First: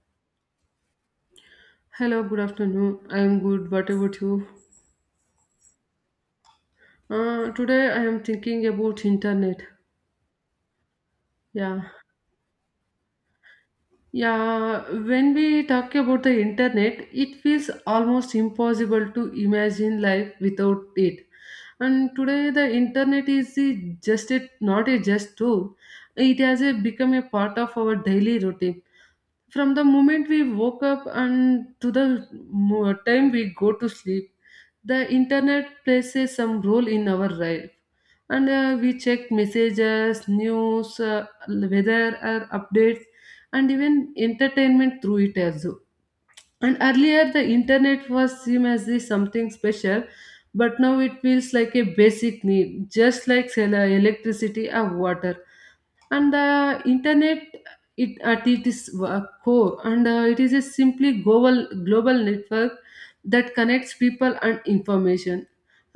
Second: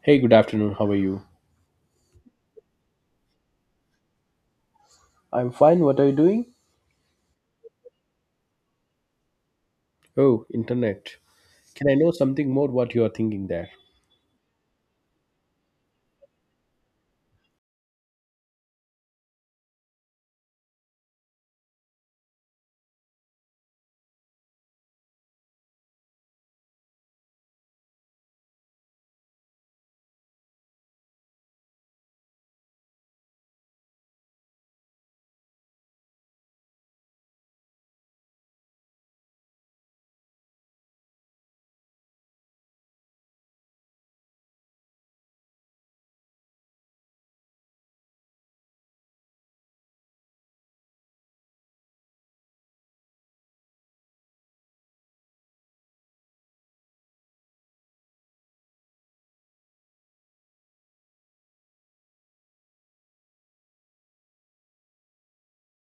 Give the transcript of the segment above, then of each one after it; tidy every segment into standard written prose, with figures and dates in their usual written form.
Hey, good afternoon. How are you? Hello, good afternoon. I am good. What about you? I'm fine. What are you doing? Today I am thinking about internet. Oh, internet. Yeah, Can I know something more what you are thinking there? yeah. When we talk about the internet, it feels almost impossible to imagine life without it. And today the internet is not a just tool. It has become a part of our daily routine from the moment we woke up and to the time we go to sleep, the internet plays a some role in our life, and we check messages, news, weather, or updates, and even entertainment through it as well. And earlier the internet was seen as the something special, but now it feels like a basic need, just like electricity or water. And the internet, it at its core, and it is a simply global network that connects people and information.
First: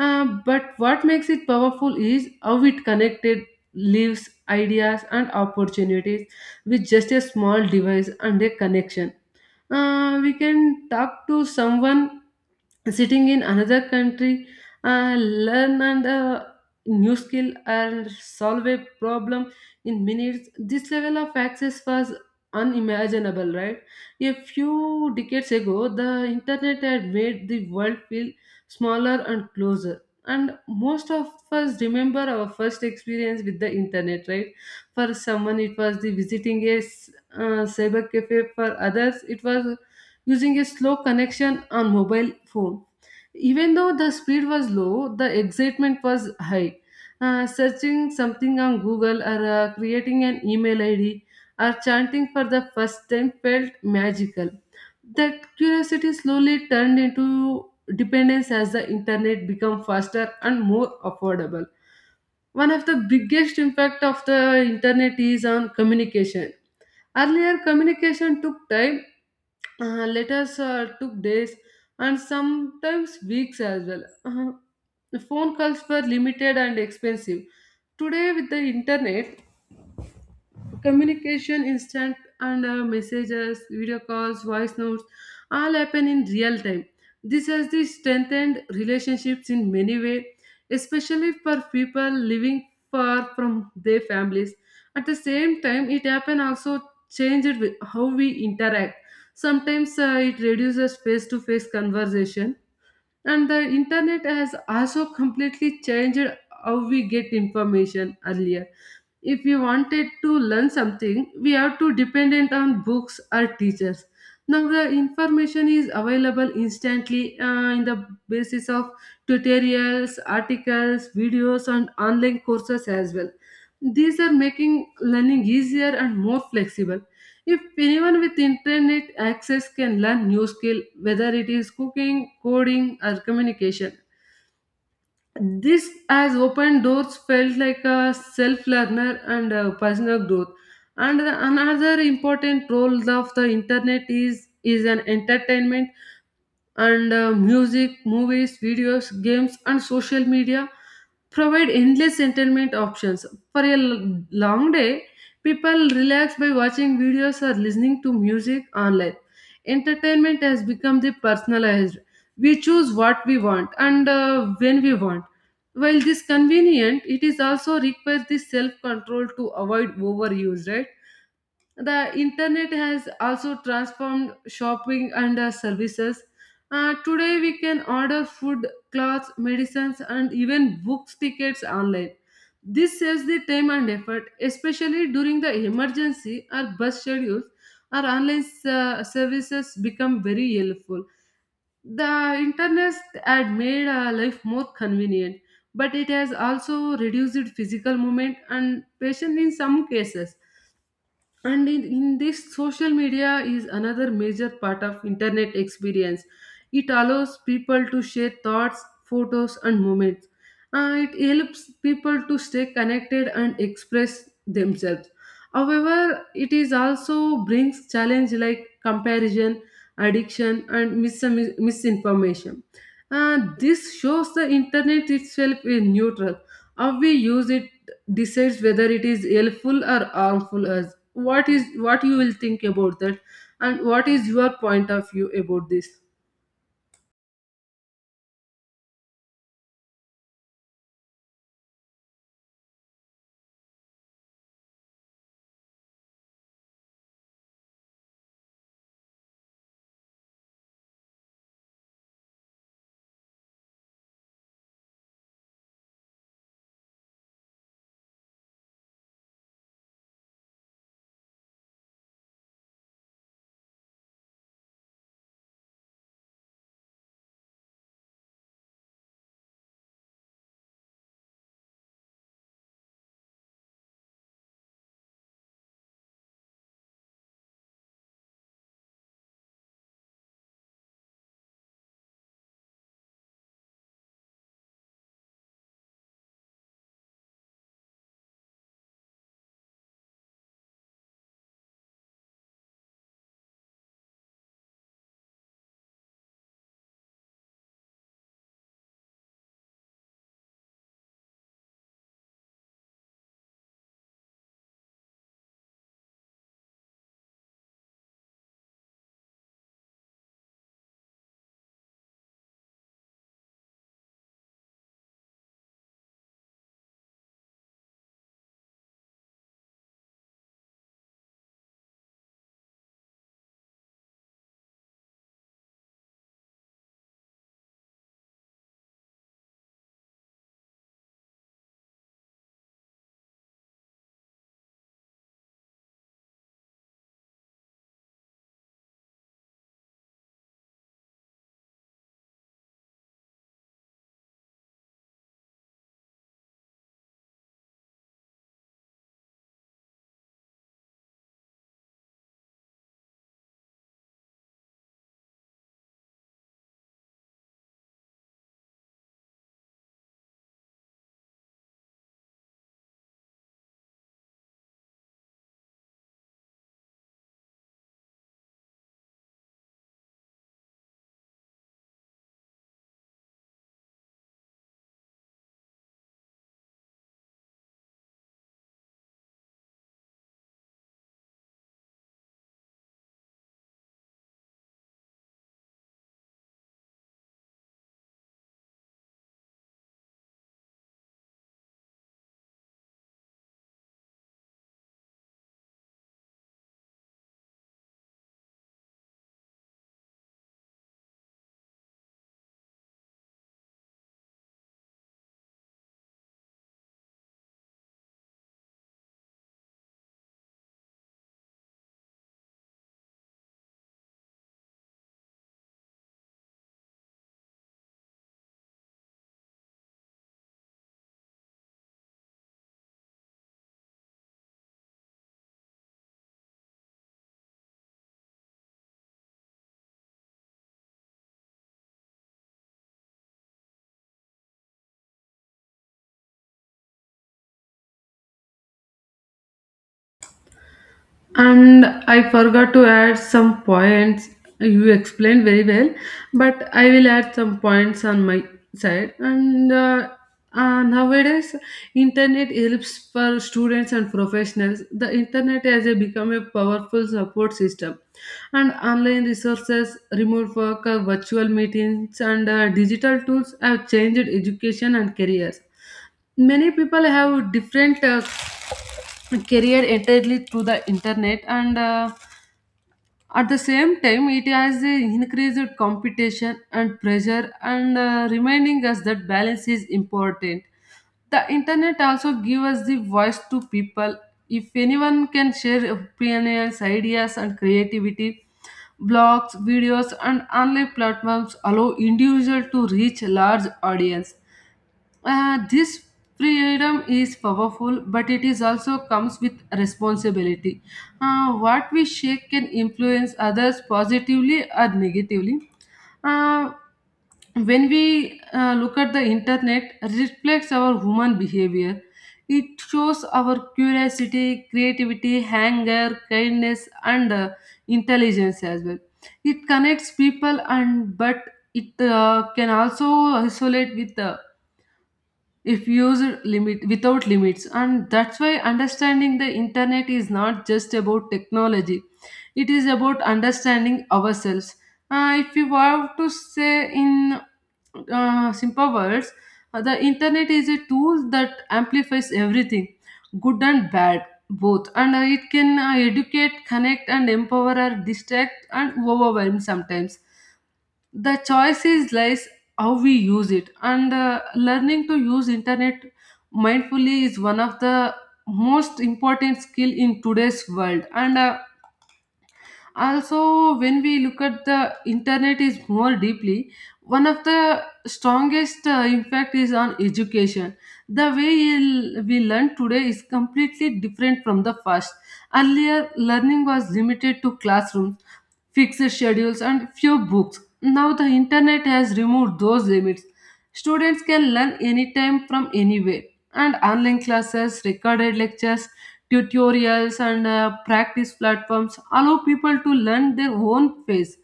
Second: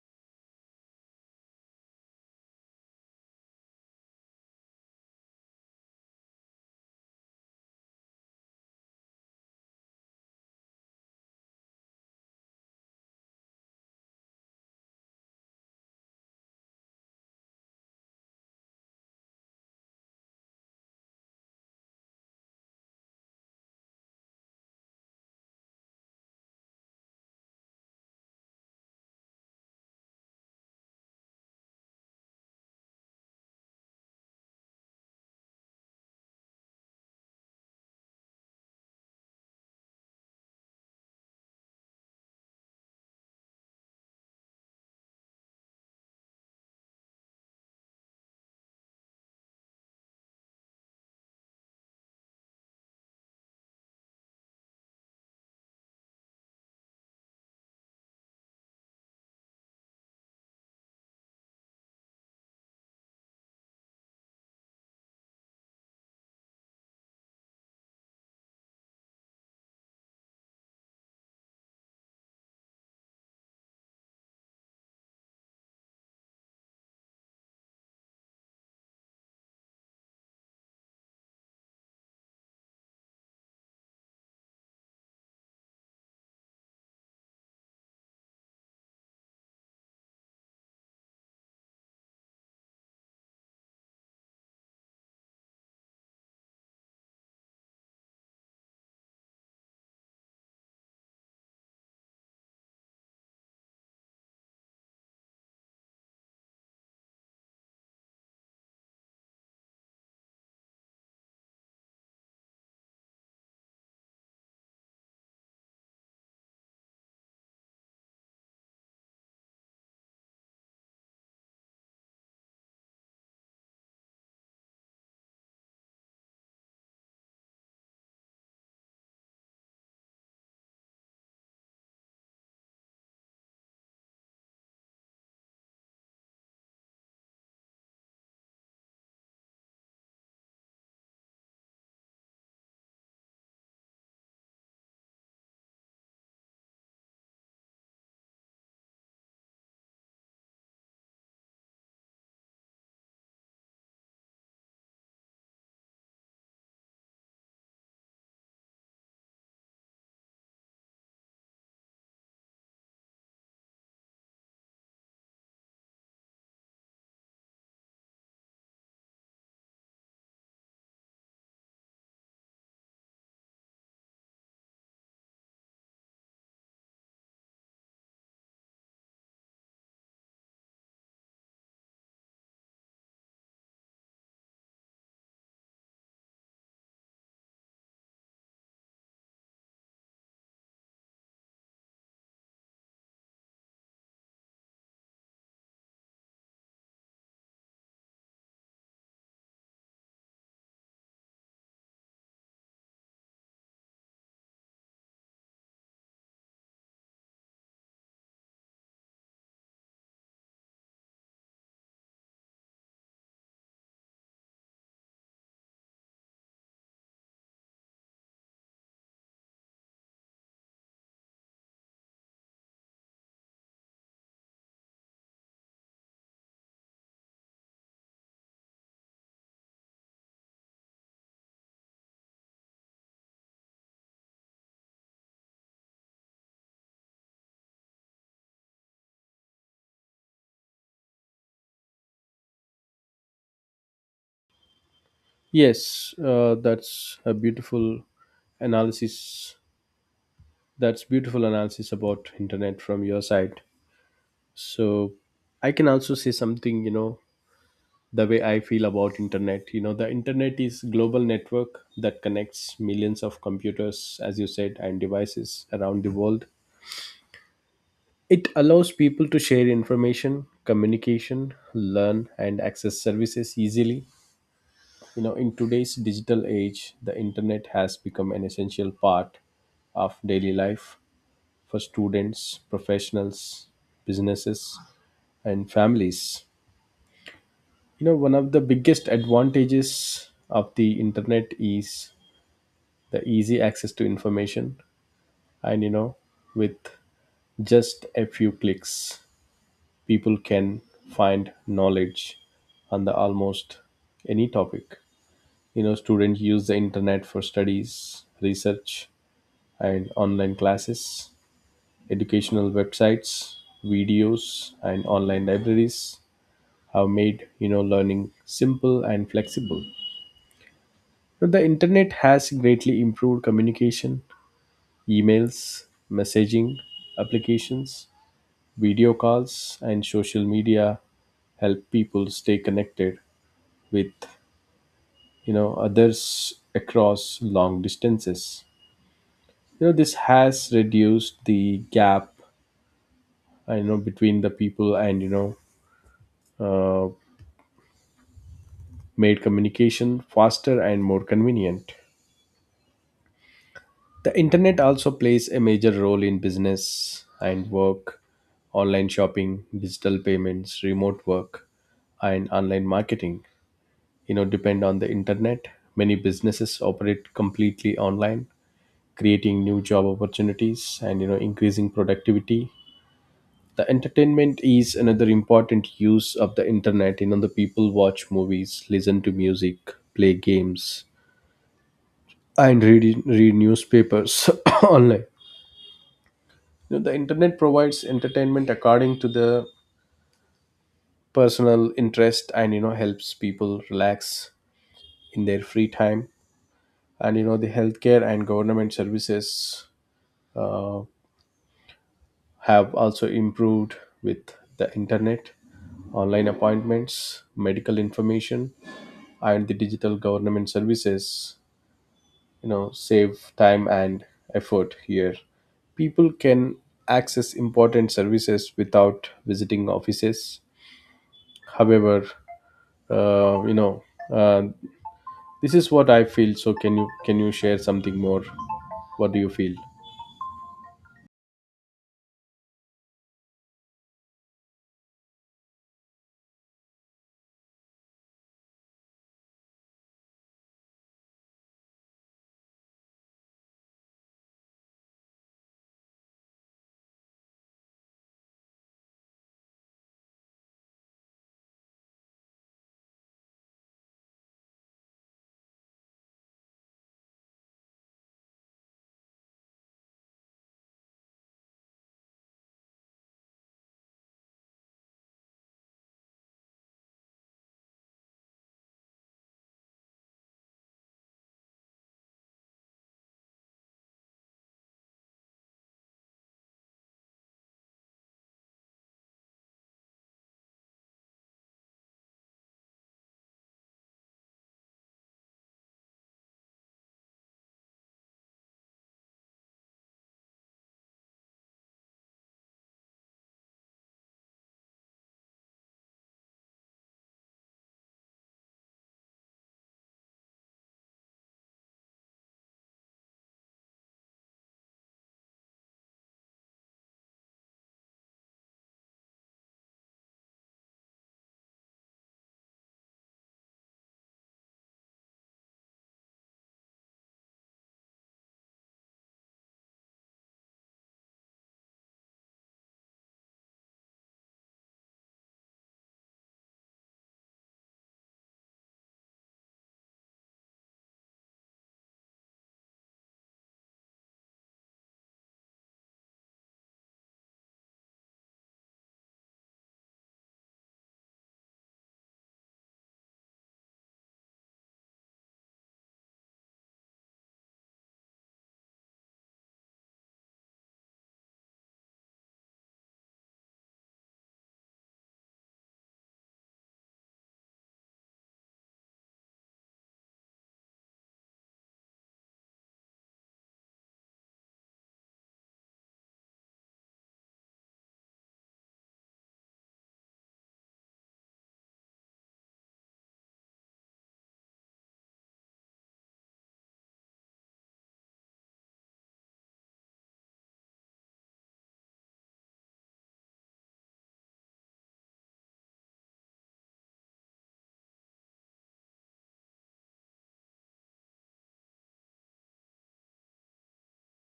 But what makes it powerful is how it connected lives, ideas, and opportunities with just a small device and a connection. We can talk to someone sitting in another country, learn and new skill and solve a problem in minutes. This level of access was unimaginable, right? A few decades ago the internet had made the world feel smaller and closer. And most of us remember our first experience with the internet, right? For someone it was the visiting a cyber cafe. For others it was using a slow connection on mobile phone. Even though the speed was low, the excitement was high. Searching something on Google or creating an email ID or chanting for the first time felt magical. That curiosity slowly turned into dependence as the internet became faster and more affordable. One of the biggest impact of the internet is on communication. Earlier, communication took time, letters took days, and sometimes weeks as well. Phone calls were limited and expensive. Today, with the internet, communication instant, and messages, video calls, voice notes all happen in real time. This has the strengthened relationships in many ways, especially for people living far from their families. At the same time, it happen also changed with how we interact. Sometimes it reduces face to face conversation. And the internet has also completely changed how we get information. Earlier, if we wanted to learn something, we have to dependent on books or teachers. Now the information is available instantly, in the basis of tutorials, articles, videos, and online courses as well. These are making learning easier and more flexible. If anyone with internet access can learn new skill, whether it is cooking, coding, or communication. This has opened doors felt like a self-learner and personal growth. And another important role of the internet is an entertainment. And music, movies, videos, games, and social media provide endless entertainment options. For a long day, people relax by watching videos or listening to music online. Entertainment has become the personalized. We choose what we want, and when we want. While this convenient, it is also requires the self control to avoid overuse, right? The internet has also transformed shopping and services. Today, we can order food, clothes, medicines, and even books, tickets online. This saves the time and effort, especially during the emergency or bus schedules. Our online services become very helpful. The internet had made life more convenient, but it has also reduced physical movement and patience in some cases. And in this, social media is another major part of internet experience. It allows people to share thoughts, photos, and moments. It helps people to stay connected and express themselves. However, it is also brings challenge like comparison, addiction, and misinformation. Uh, this shows the internet itself is neutral. How we use it decides whether it is helpful or harmful us. What is what you will think about that? And what is your point of view about this? Yes, that's a beautiful analysis. That's beautiful analysis about internet from your side. So I can also say something, the way I feel about internet. The internet is global network that connects millions of computers, as you said, and devices around the world. It allows people to share information, communication, learn, and access services easily. You know, in today's digital age, the internet has become an essential part of daily life for students, professionals, businesses, and families. You know, one of the biggest advantages of the internet is the easy access to information, and with just a few clicks people can find knowledge on the almost any topic. You know, students use the internet for studies, research, and online classes. Educational websites, videos, and online libraries have made, you know, learning simple and flexible. But the internet has greatly improved communication. Emails, messaging applications, video calls, and social media help people stay connected with, you know, others across long distances. You know, this has reduced the gap, I know, between the people, and uh, made communication faster and more convenient. The internet also plays a major role in business and work. Online shopping, digital payments, remote work, and online marketing, you know, depend on the internet. Many businesses operate completely online, creating new job opportunities and, you know, increasing productivity. The entertainment is another important use of the internet. You know, the people watch movies, listen to music, play games, and read newspapers online. You know, the internet provides entertainment according to the personal interest and, you know, helps people relax in their free time. And you know, the healthcare and government services uh, have also improved with the internet. Online appointments, medical information, and the digital government services, you know, save time and effort here. People can access important services without visiting offices. However, uh, you know, uh, this is what I feel. So, can you share something more? What do you feel? And I forgot to add some points. You explained very well, but I will add some points on my side. And nowadays internet helps for students and professionals. The internet has become a powerful support system. And online resources, remote work, virtual meetings, and digital tools have changed education and careers. Many people have different career entirely through the internet, and at the same time, it has increased competition and pressure, and reminding us that balance is important. The internet also gives us the voice to people. If anyone can share opinions, ideas, and creativity, blogs, videos, and online platforms allow individual to reach large audience. This freedom is powerful, but it is also comes with responsibility. What we share can influence others positively or negatively. Uh, when we look at the internet, reflects our human behavior. It shows our curiosity, creativity, anger, kindness, and intelligence as well. It connects people, and but it can also isolate with the if used limit without limits, and that's why understanding the internet is not just about technology. It is about understanding ourselves. If you have to say in simple words, the internet is a tool that amplifies everything, good and bad both, and it can educate, connect, and empower, or distract and overwhelm sometimes. The choices lies how we use it. And learning to use internet mindfully is one of the most important skill in today's world. And also, when we look at the internet is more deeply, one of the strongest impact is on education. The way we learn today is completely different from the past. Earlier, learning was limited to classrooms, fixed schedules, and few books. Now the internet has removed those limits. Students can learn anytime from anywhere, and online classes, recorded lectures, tutorials, and practice platforms allow people to learn their own pace.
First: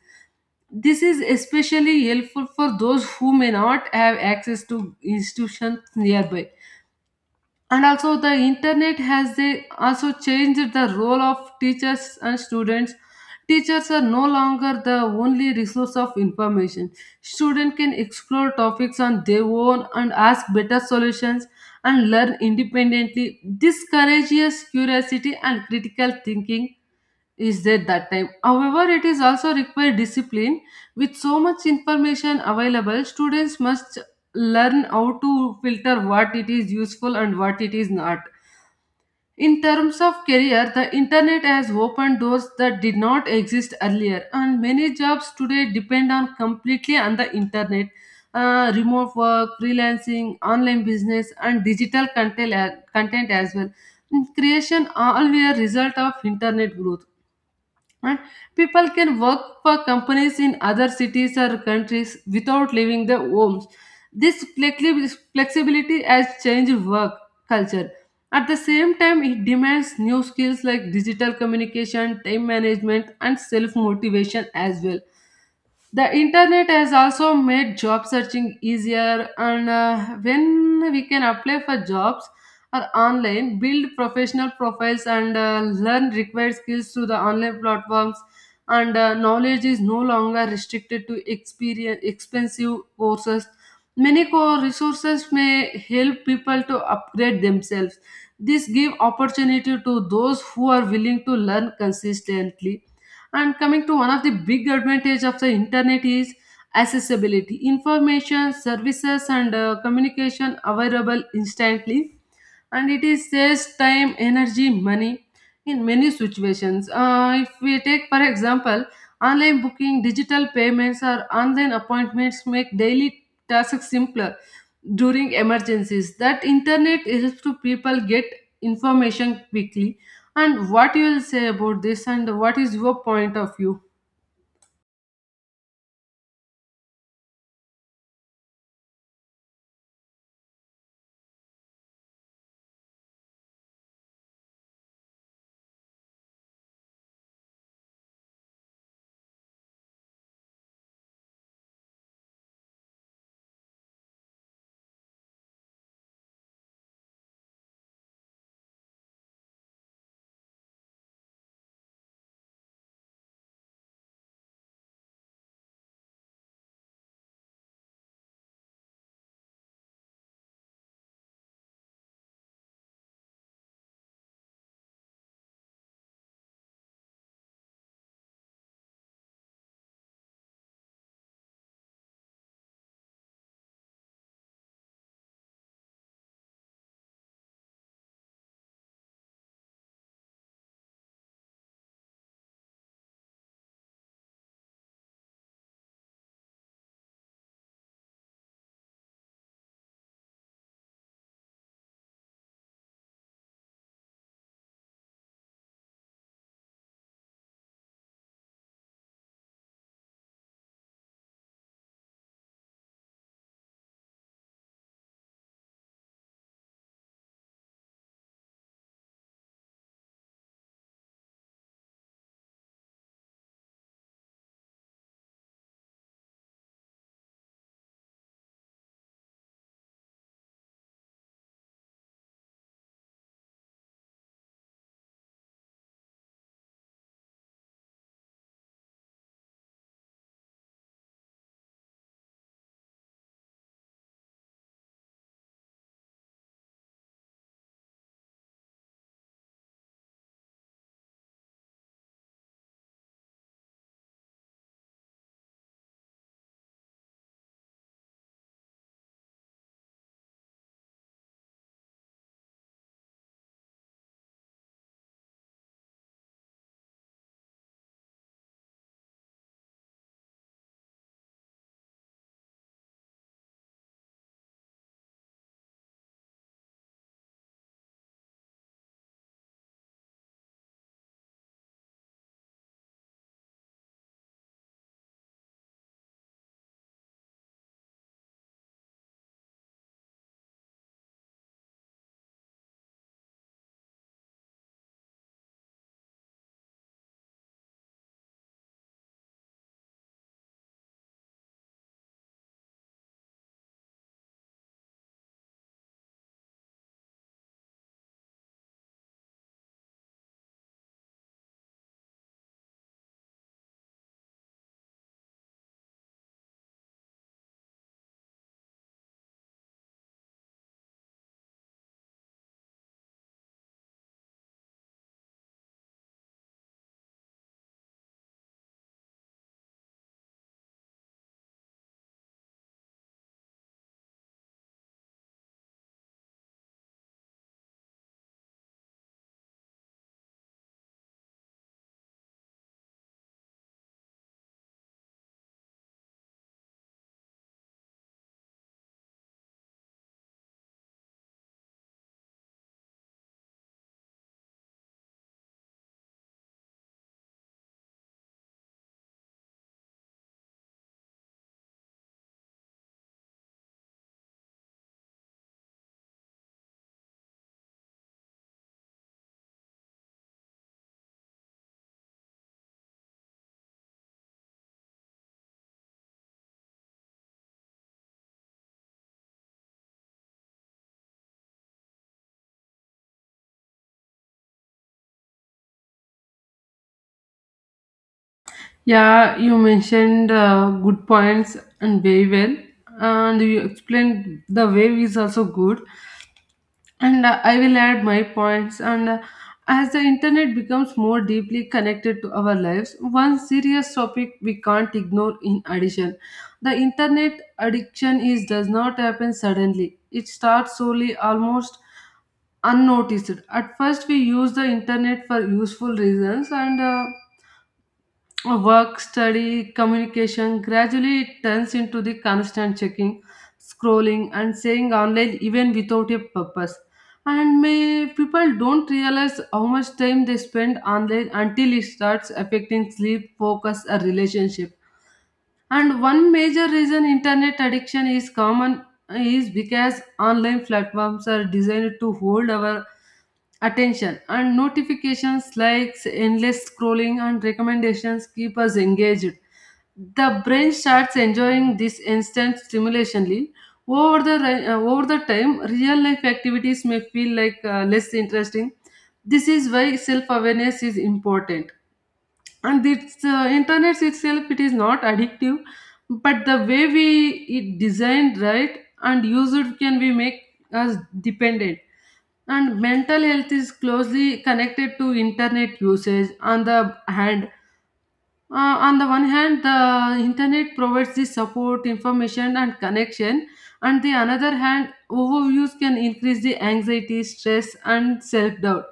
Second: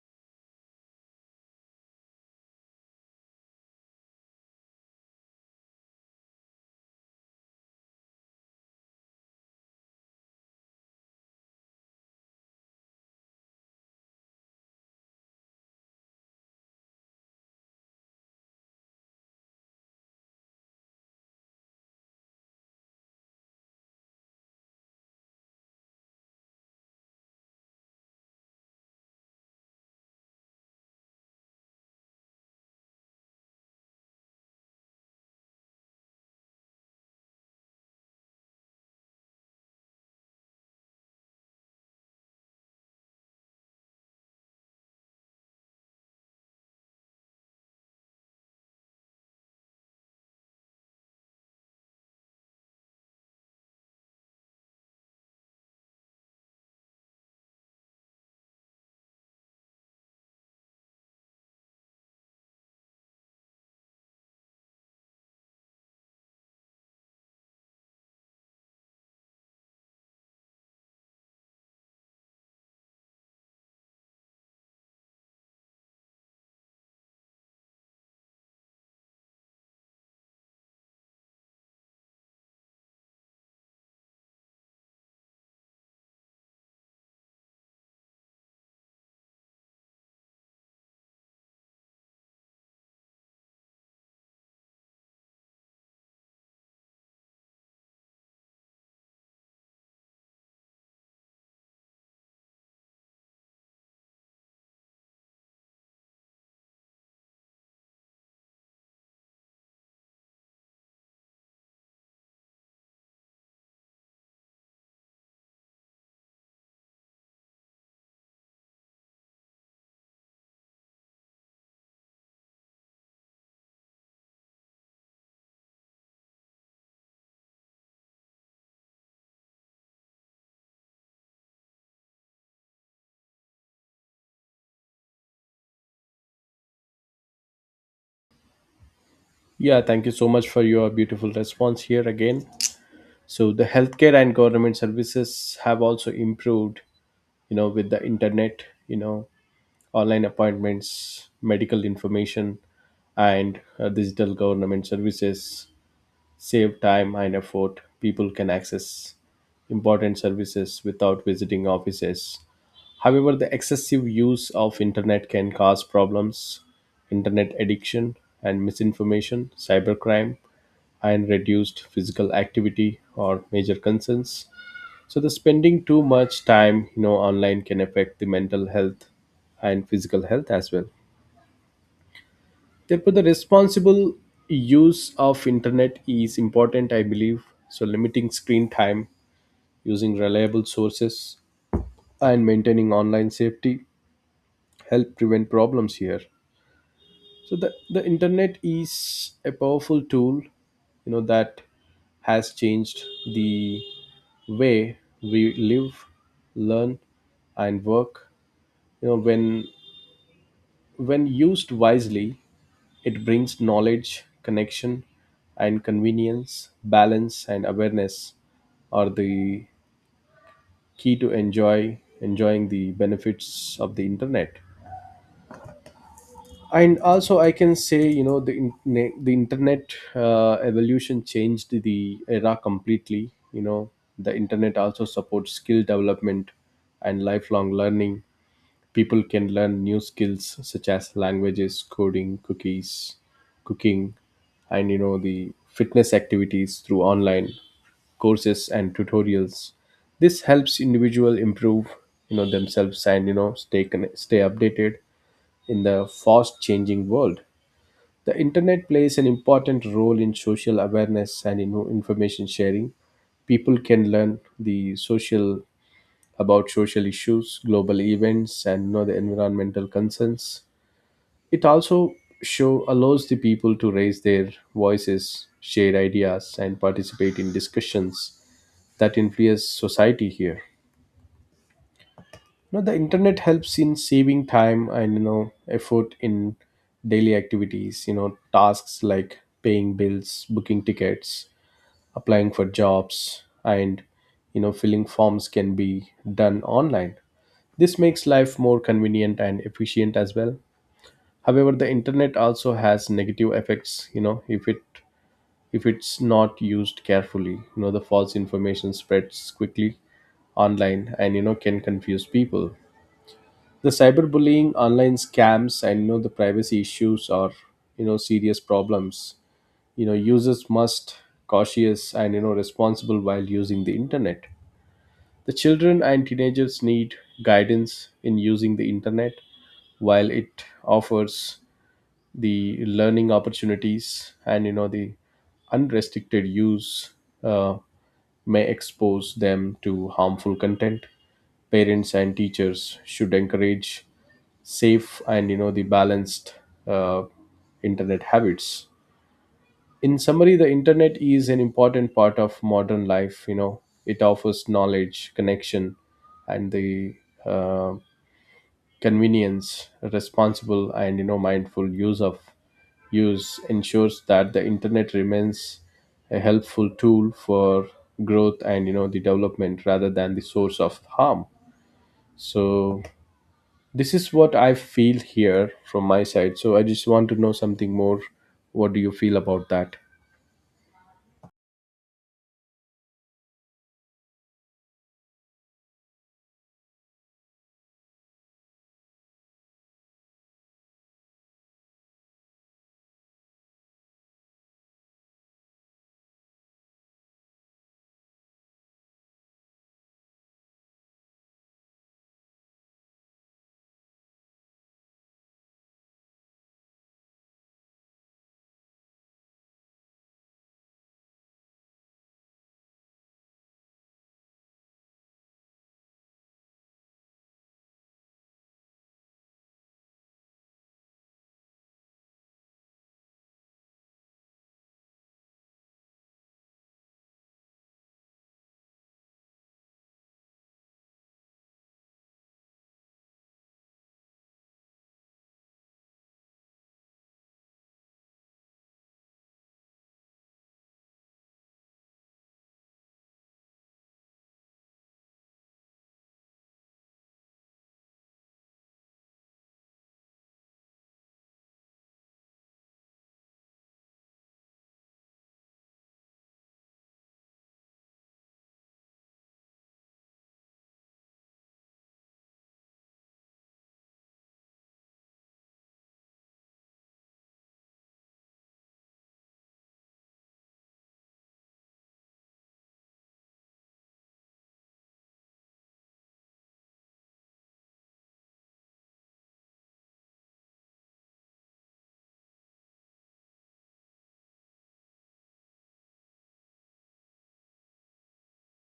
This is especially helpful for those who may not have access to institutions nearby. And also the internet has they also changed the role of teachers and students. Teachers are no longer the only resource of information. Students can explore topics on their own and ask better solutions and learn independently. This courageous curiosity and critical thinking is there that time. However, it is also require discipline. With so much information available, students must learn how to filter what it is useful and what it is not. In terms of career, the internet has opened doors that did not exist earlier, and many jobs today depend on completely on the internet. Remote work, freelancing, online business, and digital content as well creation all were result of internet growth, right? People can work for companies in other cities or countries without leaving their homes. This flexibility has changed work culture. At the same time, it demands new skills like digital communication, time management, and self motivation as well. The internet has also made job searching easier, and when we can apply for jobs or online, build professional profiles, and learn required skills through the online platforms, and knowledge is no longer restricted to experience expensive courses. Many core resources may help people to upgrade themselves. This give opportunity to those who are willing to learn consistently. And coming to one of the big advantage of the internet is accessibility. Information, services, and communication available instantly, and it is saves time, energy, money in many situations. If we take for example, online booking, digital payments, or online appointments make daily tasks simpler. During emergencies, that internet helps to people get information quickly. And what you will say about this? And what is your point of view? Yeah, thank you so much for your beautiful response here again. So the healthcare and government services have also improved, you know, with the internet. You know, online appointments, medical information, and digital government services save time and effort. People can access important services without visiting offices. However, the excessive use of internet can cause problems. Internet addiction and misinformation, cybercrime, and reduced physical activity are major concerns. So the spending too much time, you know, online can affect the mental health and physical health as well. Therefore, the responsible use of internet is important, I believe. So limiting screen time, using reliable sources, and maintaining online safety help prevent problems here. So the internet is a powerful tool, you know, that has changed the way we live, learn, and work. You know, when used wisely, it brings knowledge, connection, and convenience. Balance and awareness are the key to enjoying the benefits of the internet. And also, I can say, you know, the internet, evolution changed the era completely. You know, the internet also supports skill development and lifelong learning. People can learn new skills such as languages, coding, cookies, cooking, and you know, the fitness activities through online courses and tutorials. This helps individual improve, you know, themselves and, you know, stay updated in the fast changing world. The internet plays an important role in social awareness and, you know, information sharing. People can learn the social about social issues, global events, and, you know, the environmental concerns. It also show allows the people to raise their voices, share ideas, and participate in discussions that influence society here. Now the internet helps in saving time and, you know, effort in daily activities. You know, tasks like paying bills, booking tickets, applying for jobs, and, you know, filling forms can be done online. This makes life more convenient and efficient as well. However, the internet also has negative effects, you know, if it's not used carefully. You know, the false information spreads quickly online and, you know, can confuse people. The cyberbullying, online scams, and, you know, the privacy issues are, you know, serious problems. You know, users must cautious and, you know, responsible while using the internet. The children and teenagers need guidance in using the internet. While it offers the learning opportunities and, you know, the unrestricted use uh, may expose them to harmful content. Parents and teachers should encourage safe and, you know, the balanced uh, internet habits. In summary, the internet is an important part of modern life. You know, it offers knowledge, connection, and the uh, convenience. Responsible and, you know, mindful use ensures that the internet remains a helpful tool for growth and, you know, the development rather than the source of harm. So this is what I feel here from my side. So I just want to know something more. What do you feel about that? Yeah, you mentioned good points and very well, and you explained the wave is also good. And I will add my points. And as the internet becomes more deeply connected to our lives, one serious topic we can't ignore. In addition, the internet addiction is does not happen suddenly. It starts slowly, almost unnoticed. At first, we use the internet for useful reasons, and work, study, communication, gradually it turns into the constant checking, scrolling, and staying online even without a purpose. And may people don't realize how much time they spend online until it starts affecting sleep, focus, or relationship. And one major reason internet addiction is common is because online platforms are designed to hold our attention, and notifications, likes, endless scrolling, and recommendations keep us engaged. The brain starts enjoying this instant stimulationly. Over the time, real life activities may feel like less interesting. This is why self awareness is important. And it's uh, internet itself, it is not addictive, but the way we it designed, right, and used can we make us dependent. And mental health is closely connected to internet usage. On the hand, on the one hand, the internet provides the support, information, and connection. On the another hand, overuse can increase the anxiety, stress, and self doubt.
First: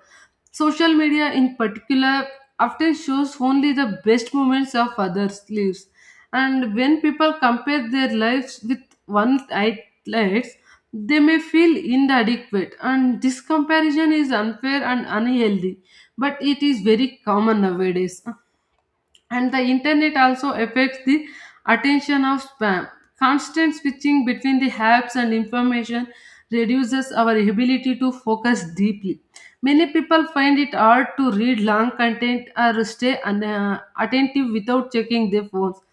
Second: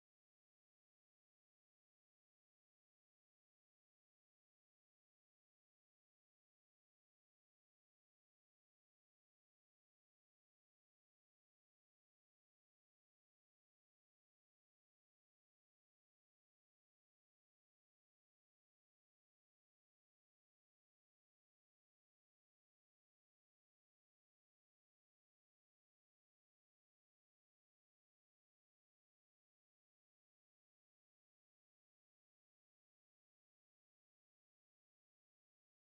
Social media, in particular, often shows only the best moments of others' lives. And when people compare their lives with one's highlights, they may feel inadequate. And this comparison is unfair and unhealthy, but it is very common nowadays. And the internet also affects the attention of spam. Constant switching between the apps and information reduces our ability to focus deeply. Many people find it hard to read long content or stay attentive without checking their phones.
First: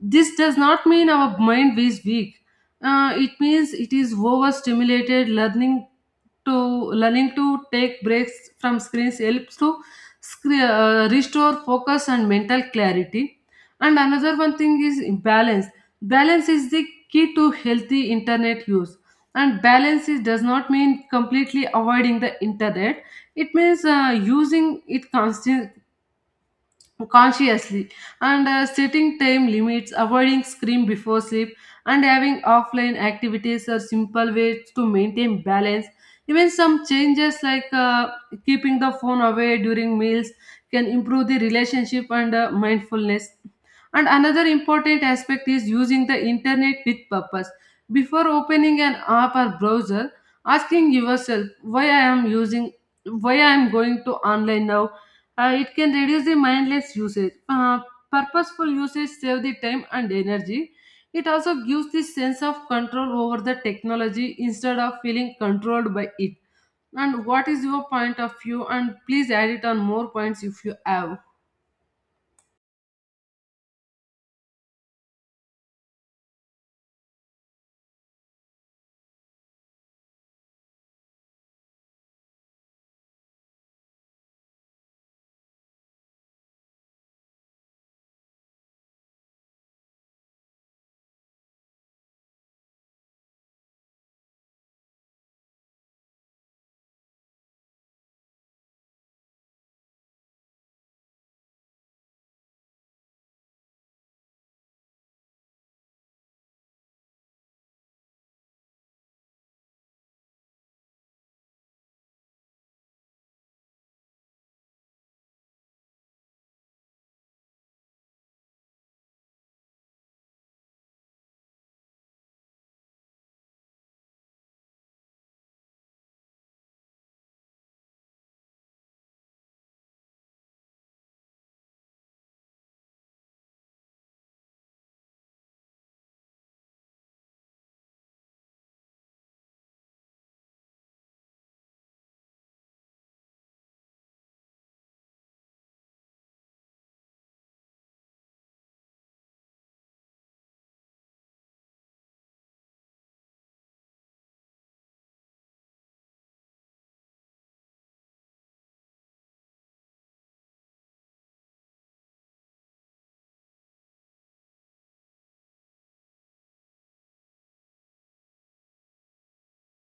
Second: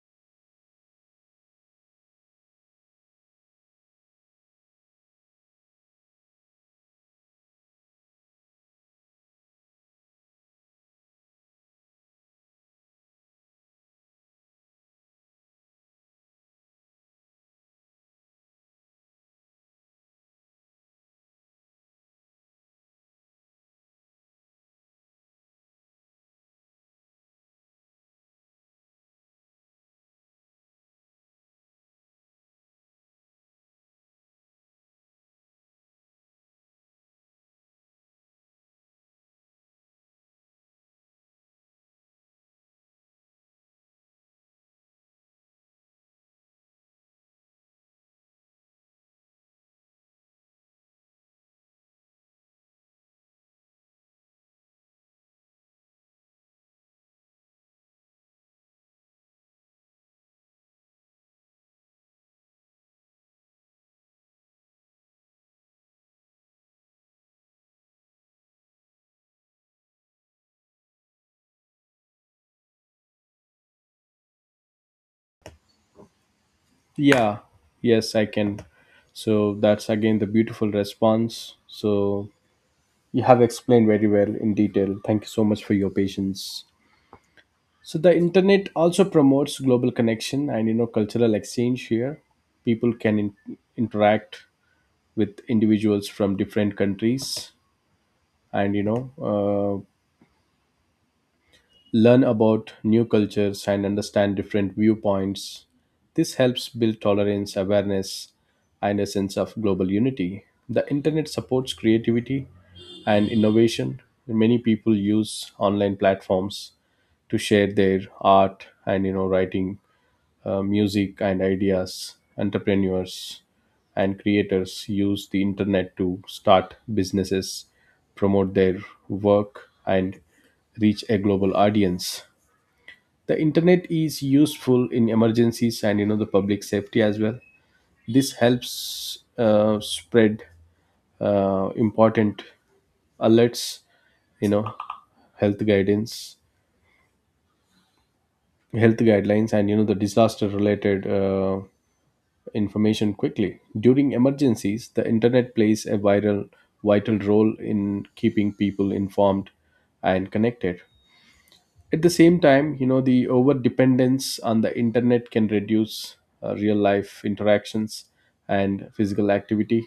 This does not mean our mind is weak. It means it is overstimulated. To learning to take breaks from screens helps to restore focus and mental clarity. And another one thing is balance. Balance is the key to healthy internet use. And balance is, does not mean completely avoiding the internet. It means using it constant consciously, and setting time limits, avoiding screen before sleep, and having offline activities are simple ways to maintain balance. Even some changes like keeping the phone away during meals can improve the relationship and mindfulness. And another important aspect is using the internet with purpose. Before opening an app or browser, asking yourself why I am using, why I am going to online now, it can reduce the mindless usage. Purposeful usage save the time and energy. It also gives the sense of control over the technology instead of feeling controlled by it. And what is your point of view? And please add it on more points if you have. Yeah, yes, I can. So that's again the beautiful response. So you have explained very well in detail. Thank you so much for your patience. So the internet also promotes global connection and, you know, cultural exchange here. People can interact with individuals from different countries and, learn about new cultures and understand different viewpoints. This helps build tolerance, awareness, and a sense of global unity. The internet supports creativity and innovation. Many people use online platforms to share their art and, you know, writing, music, and ideas. Entrepreneurs and creators use the internet to start businesses, promote their work, and reach a global audience. The internet is useful in emergencies and, you know, the public safety as well. This helps spread important alerts, you know, health guidance, health guidelines, and, you know, the disaster related information quickly. During emergencies, the internet plays a viral vital role in keeping people informed and connected. At the same time, you know, the over dependence on the internet can reduce real life interactions and physical activity.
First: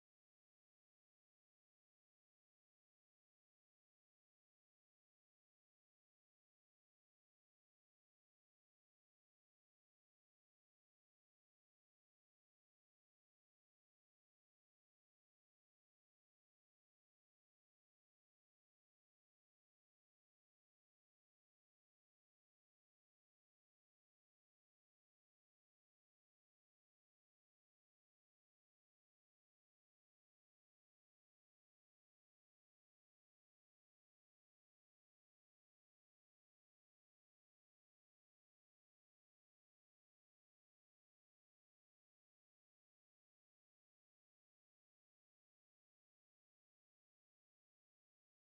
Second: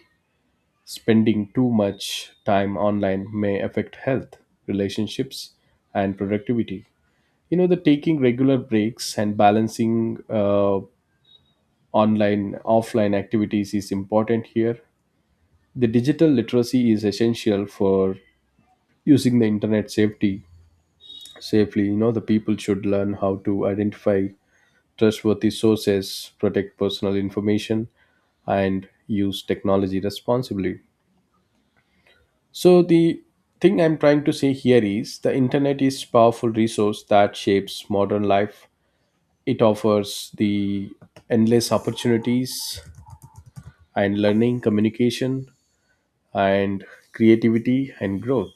Spending too much time online may affect health, relationships, and productivity. You know, the taking regular breaks and balancing online offline activities is important here. The digital literacy is essential for using the internet safety safely. You know, the people should learn how to identify trustworthy sources, protect personal information, and use technology responsibly. So the thing I'm trying to say here is the internet is powerful resource that shapes modern life. It offers the endless opportunities and learning, communication, and creativity and growth.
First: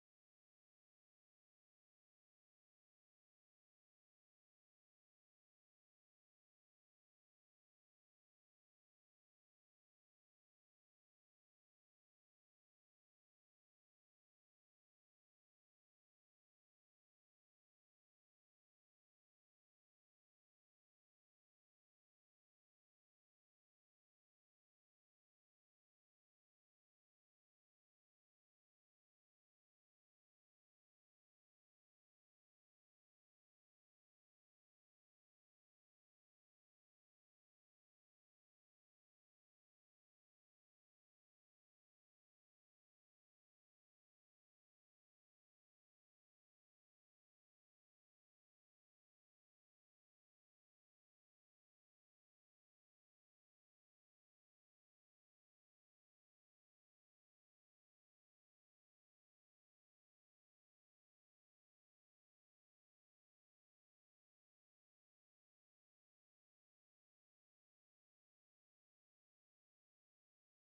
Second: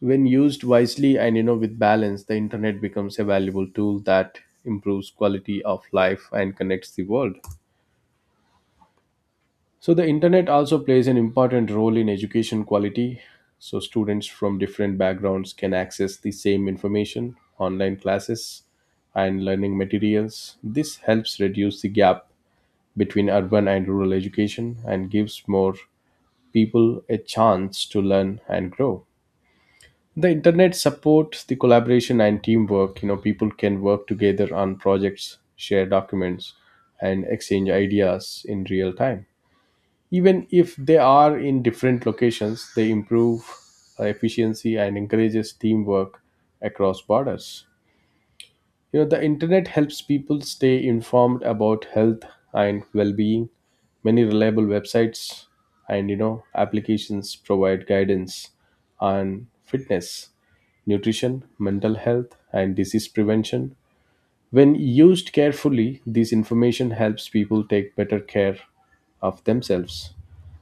When used wisely and, you know, with balance, the internet becomes a valuable tool that improves quality of life and connects the world. So the internet also plays an important role in education quality. So students from different backgrounds can access the same information, online classes, and learning materials. This helps reduce the gap between urban and rural education and gives more people a chance to learn and grow. The internet supports the collaboration and teamwork. You know, people can work together on projects, share documents, and exchange ideas in real time, even if they are in different locations. They improve efficiency and encourages teamwork across borders. You know, the internet helps people stay informed about health and well-being. Many reliable websites and, you know, applications provide guidance on fitness, nutrition, mental health, and disease prevention. When used carefully, this information helps people take better care of themselves.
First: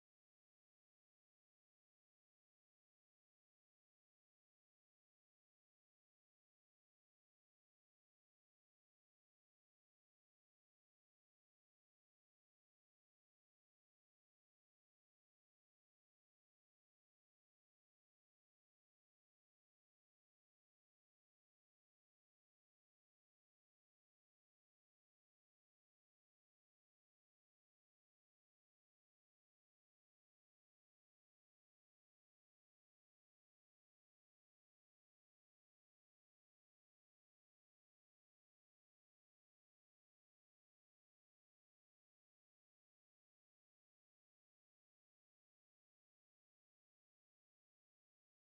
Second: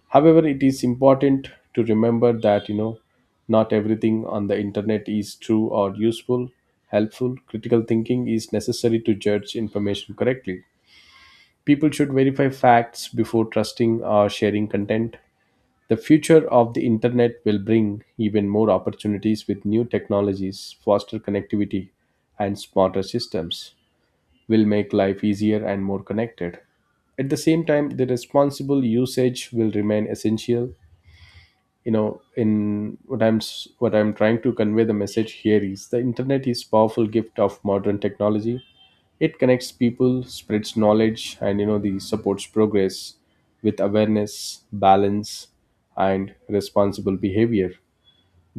However, it is important to remember that, you know, not everything on the internet is true or useful, helpful. Critical thinking is necessary to judge information correctly. People should verify facts before trusting or sharing content. The future of the internet will bring even more opportunities with new technologies, faster connectivity, and smarter systems will make life easier and more connected. At the same time, the responsible usage will remain essential. You know, in what I'm trying to convey, the message here is the internet is powerful gift of modern technology. It connects people, spreads knowledge, and, you know, the supports progress. With awareness, balance, and responsible behavior,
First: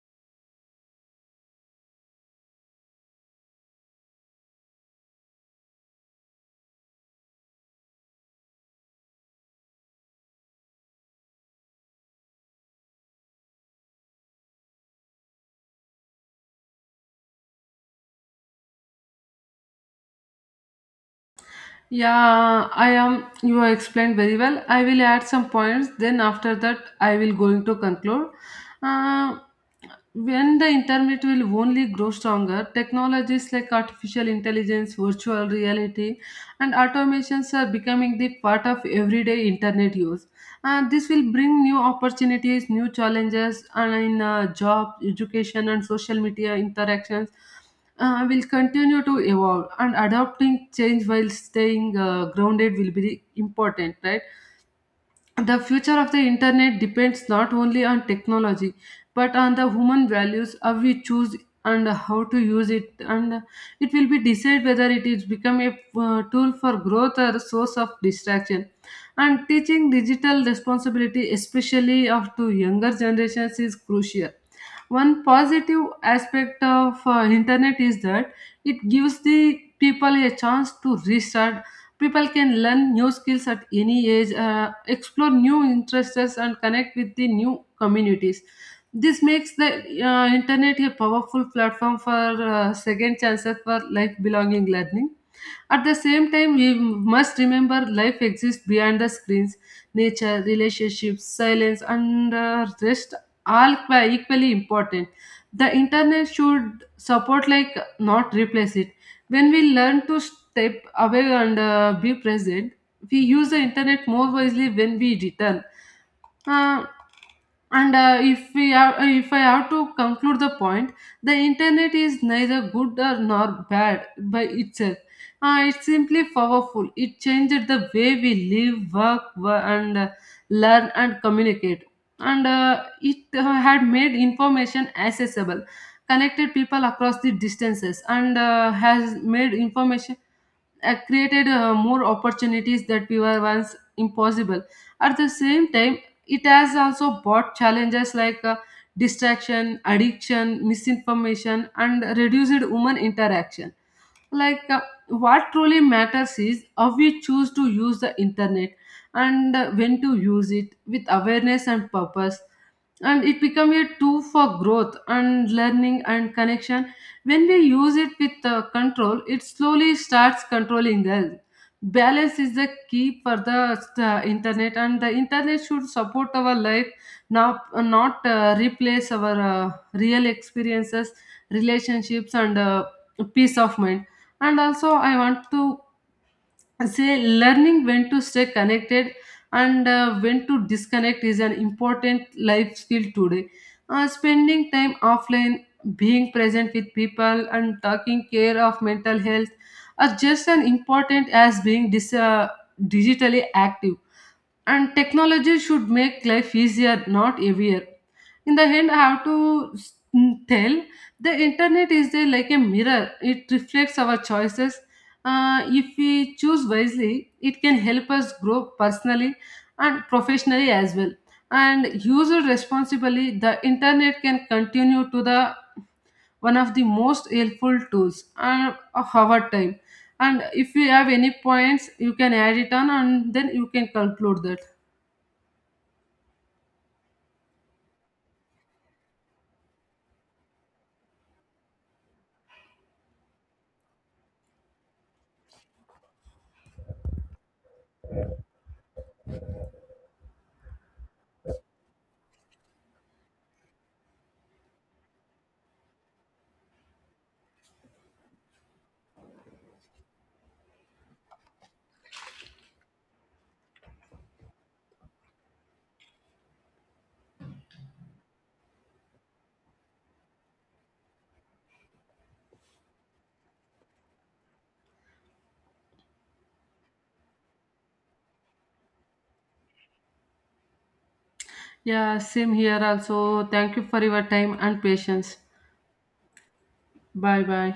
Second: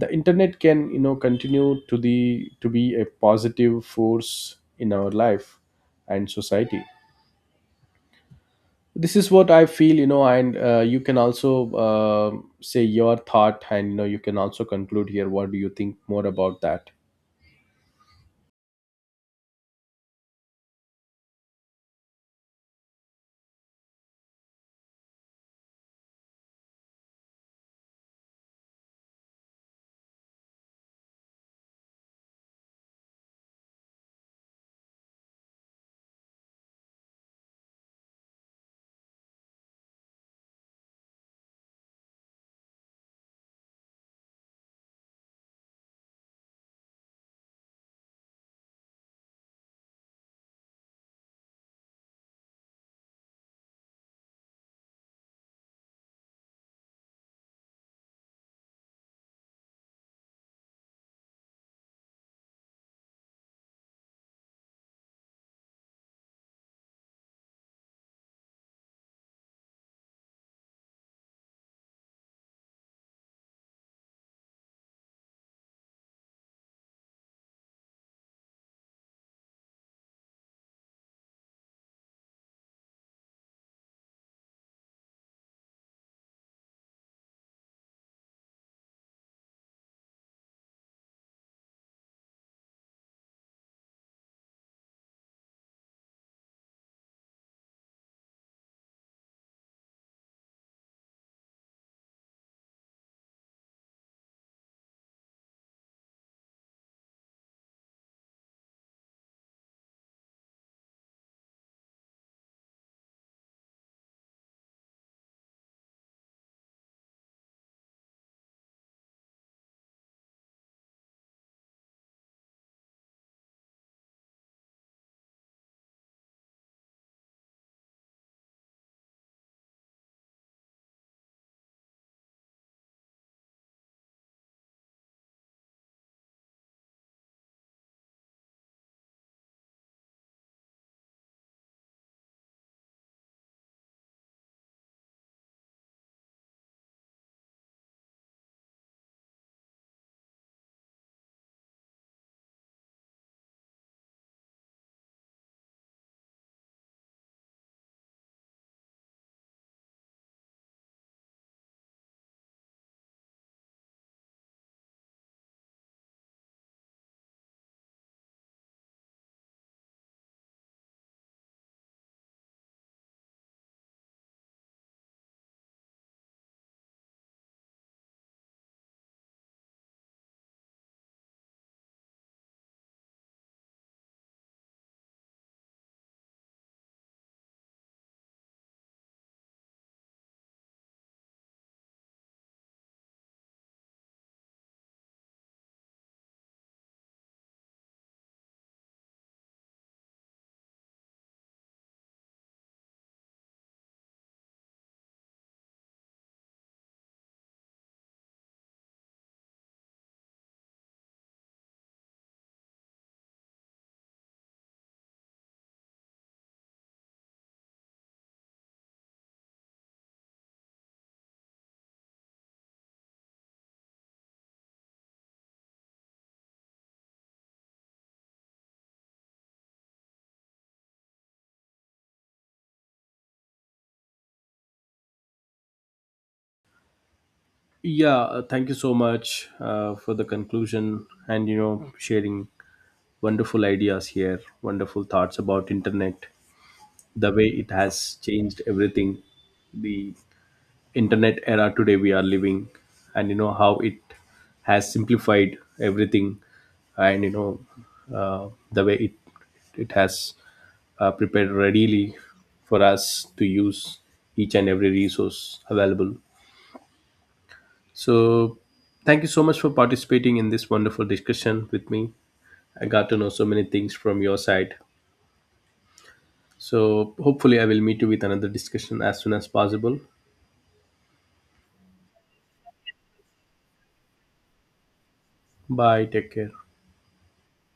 the internet can, you know, continue to the to be a positive force in our life and society. This is what I feel, you know. And you can also say your thought, and, you know, you can also conclude here. What do you think more about that? Yeah, I am. You have explained very well. I will add some points. Then after that, I will going to conclude. Uh, when the internet will only grow stronger, technologies like artificial intelligence, virtual reality, and automations are becoming the part of everyday internet use. And this will bring new opportunities, new challenges, and in job, education, and social media interactions will continue to evolve and adapting change while staying grounded will be important, right? The future of the internet depends not only on technology but on the human values, how we choose and how to use it. And it will be decide whether it is become a tool for growth or a source of distraction. And teaching digital responsibility especially of to younger generations is crucial. One positive aspect of internet is that it gives the people a chance to restart. People can learn new skills at any age, explore new interests, and connect with the new communities. This makes the internet a powerful platform for second chances for life belonging learning. At the same time, we must remember life exists beyond the screens. Nature, relationships, silence, and rest all are equally important. The internet should support, like, not replace it. When we learn to step away and be present, we use the internet more wisely when we return. Uh, and if we have, if I have to conclude the point, the internet is neither good or nor bad by itself. It's simply powerful. It changed the way we live, work, wo- and learn and communicate. And uh, it uh, had made information accessible, connected people across the distances, and has made information, created more opportunities that we were once impossible. At the same time, it has also brought challenges like distraction, addiction, misinformation, and reduced human interaction. Like uh, what truly matters is how we choose to use the internet, and when to use it with awareness and purpose, and it become a tool for growth and learning and connection. When we use it with control, it slowly starts controlling us. Balance is the key for the internet, and the internet should support our life now, not replace our real experiences, relationships, and peace of mind. And also I want to and say, learning when to stay connected and when to disconnect is an important life skill today. Spending time offline, being present with people and taking care of mental health are just as important as being digitally active. And technology should make life easier, not heavier. In the end, I have to tell the internet is there like a mirror, it reflects our choices. If we choose wisely, it can help us grow personally and professionally as well. And use it responsibly, the internet can continue to the one of the most helpful tools of our time. And if you have any points, you can add it on and then you can conclude that. Yeah, thank you so much for the conclusion and, you know, sharing wonderful ideas here, wonderful thoughts about internet, the way it has changed everything, the internet era today we are living, and, you know, how it has simplified everything, and, the way it has prepared readily for us to use each and every resource available. So, thank you so much for participating in this wonderful discussion with me. I got to know so many things from your side. So, hopefully, I will meet you with another discussion as soon as possible. Yeah, same here also. Thank you for your time and patience. Bye. Take care. Bye bye.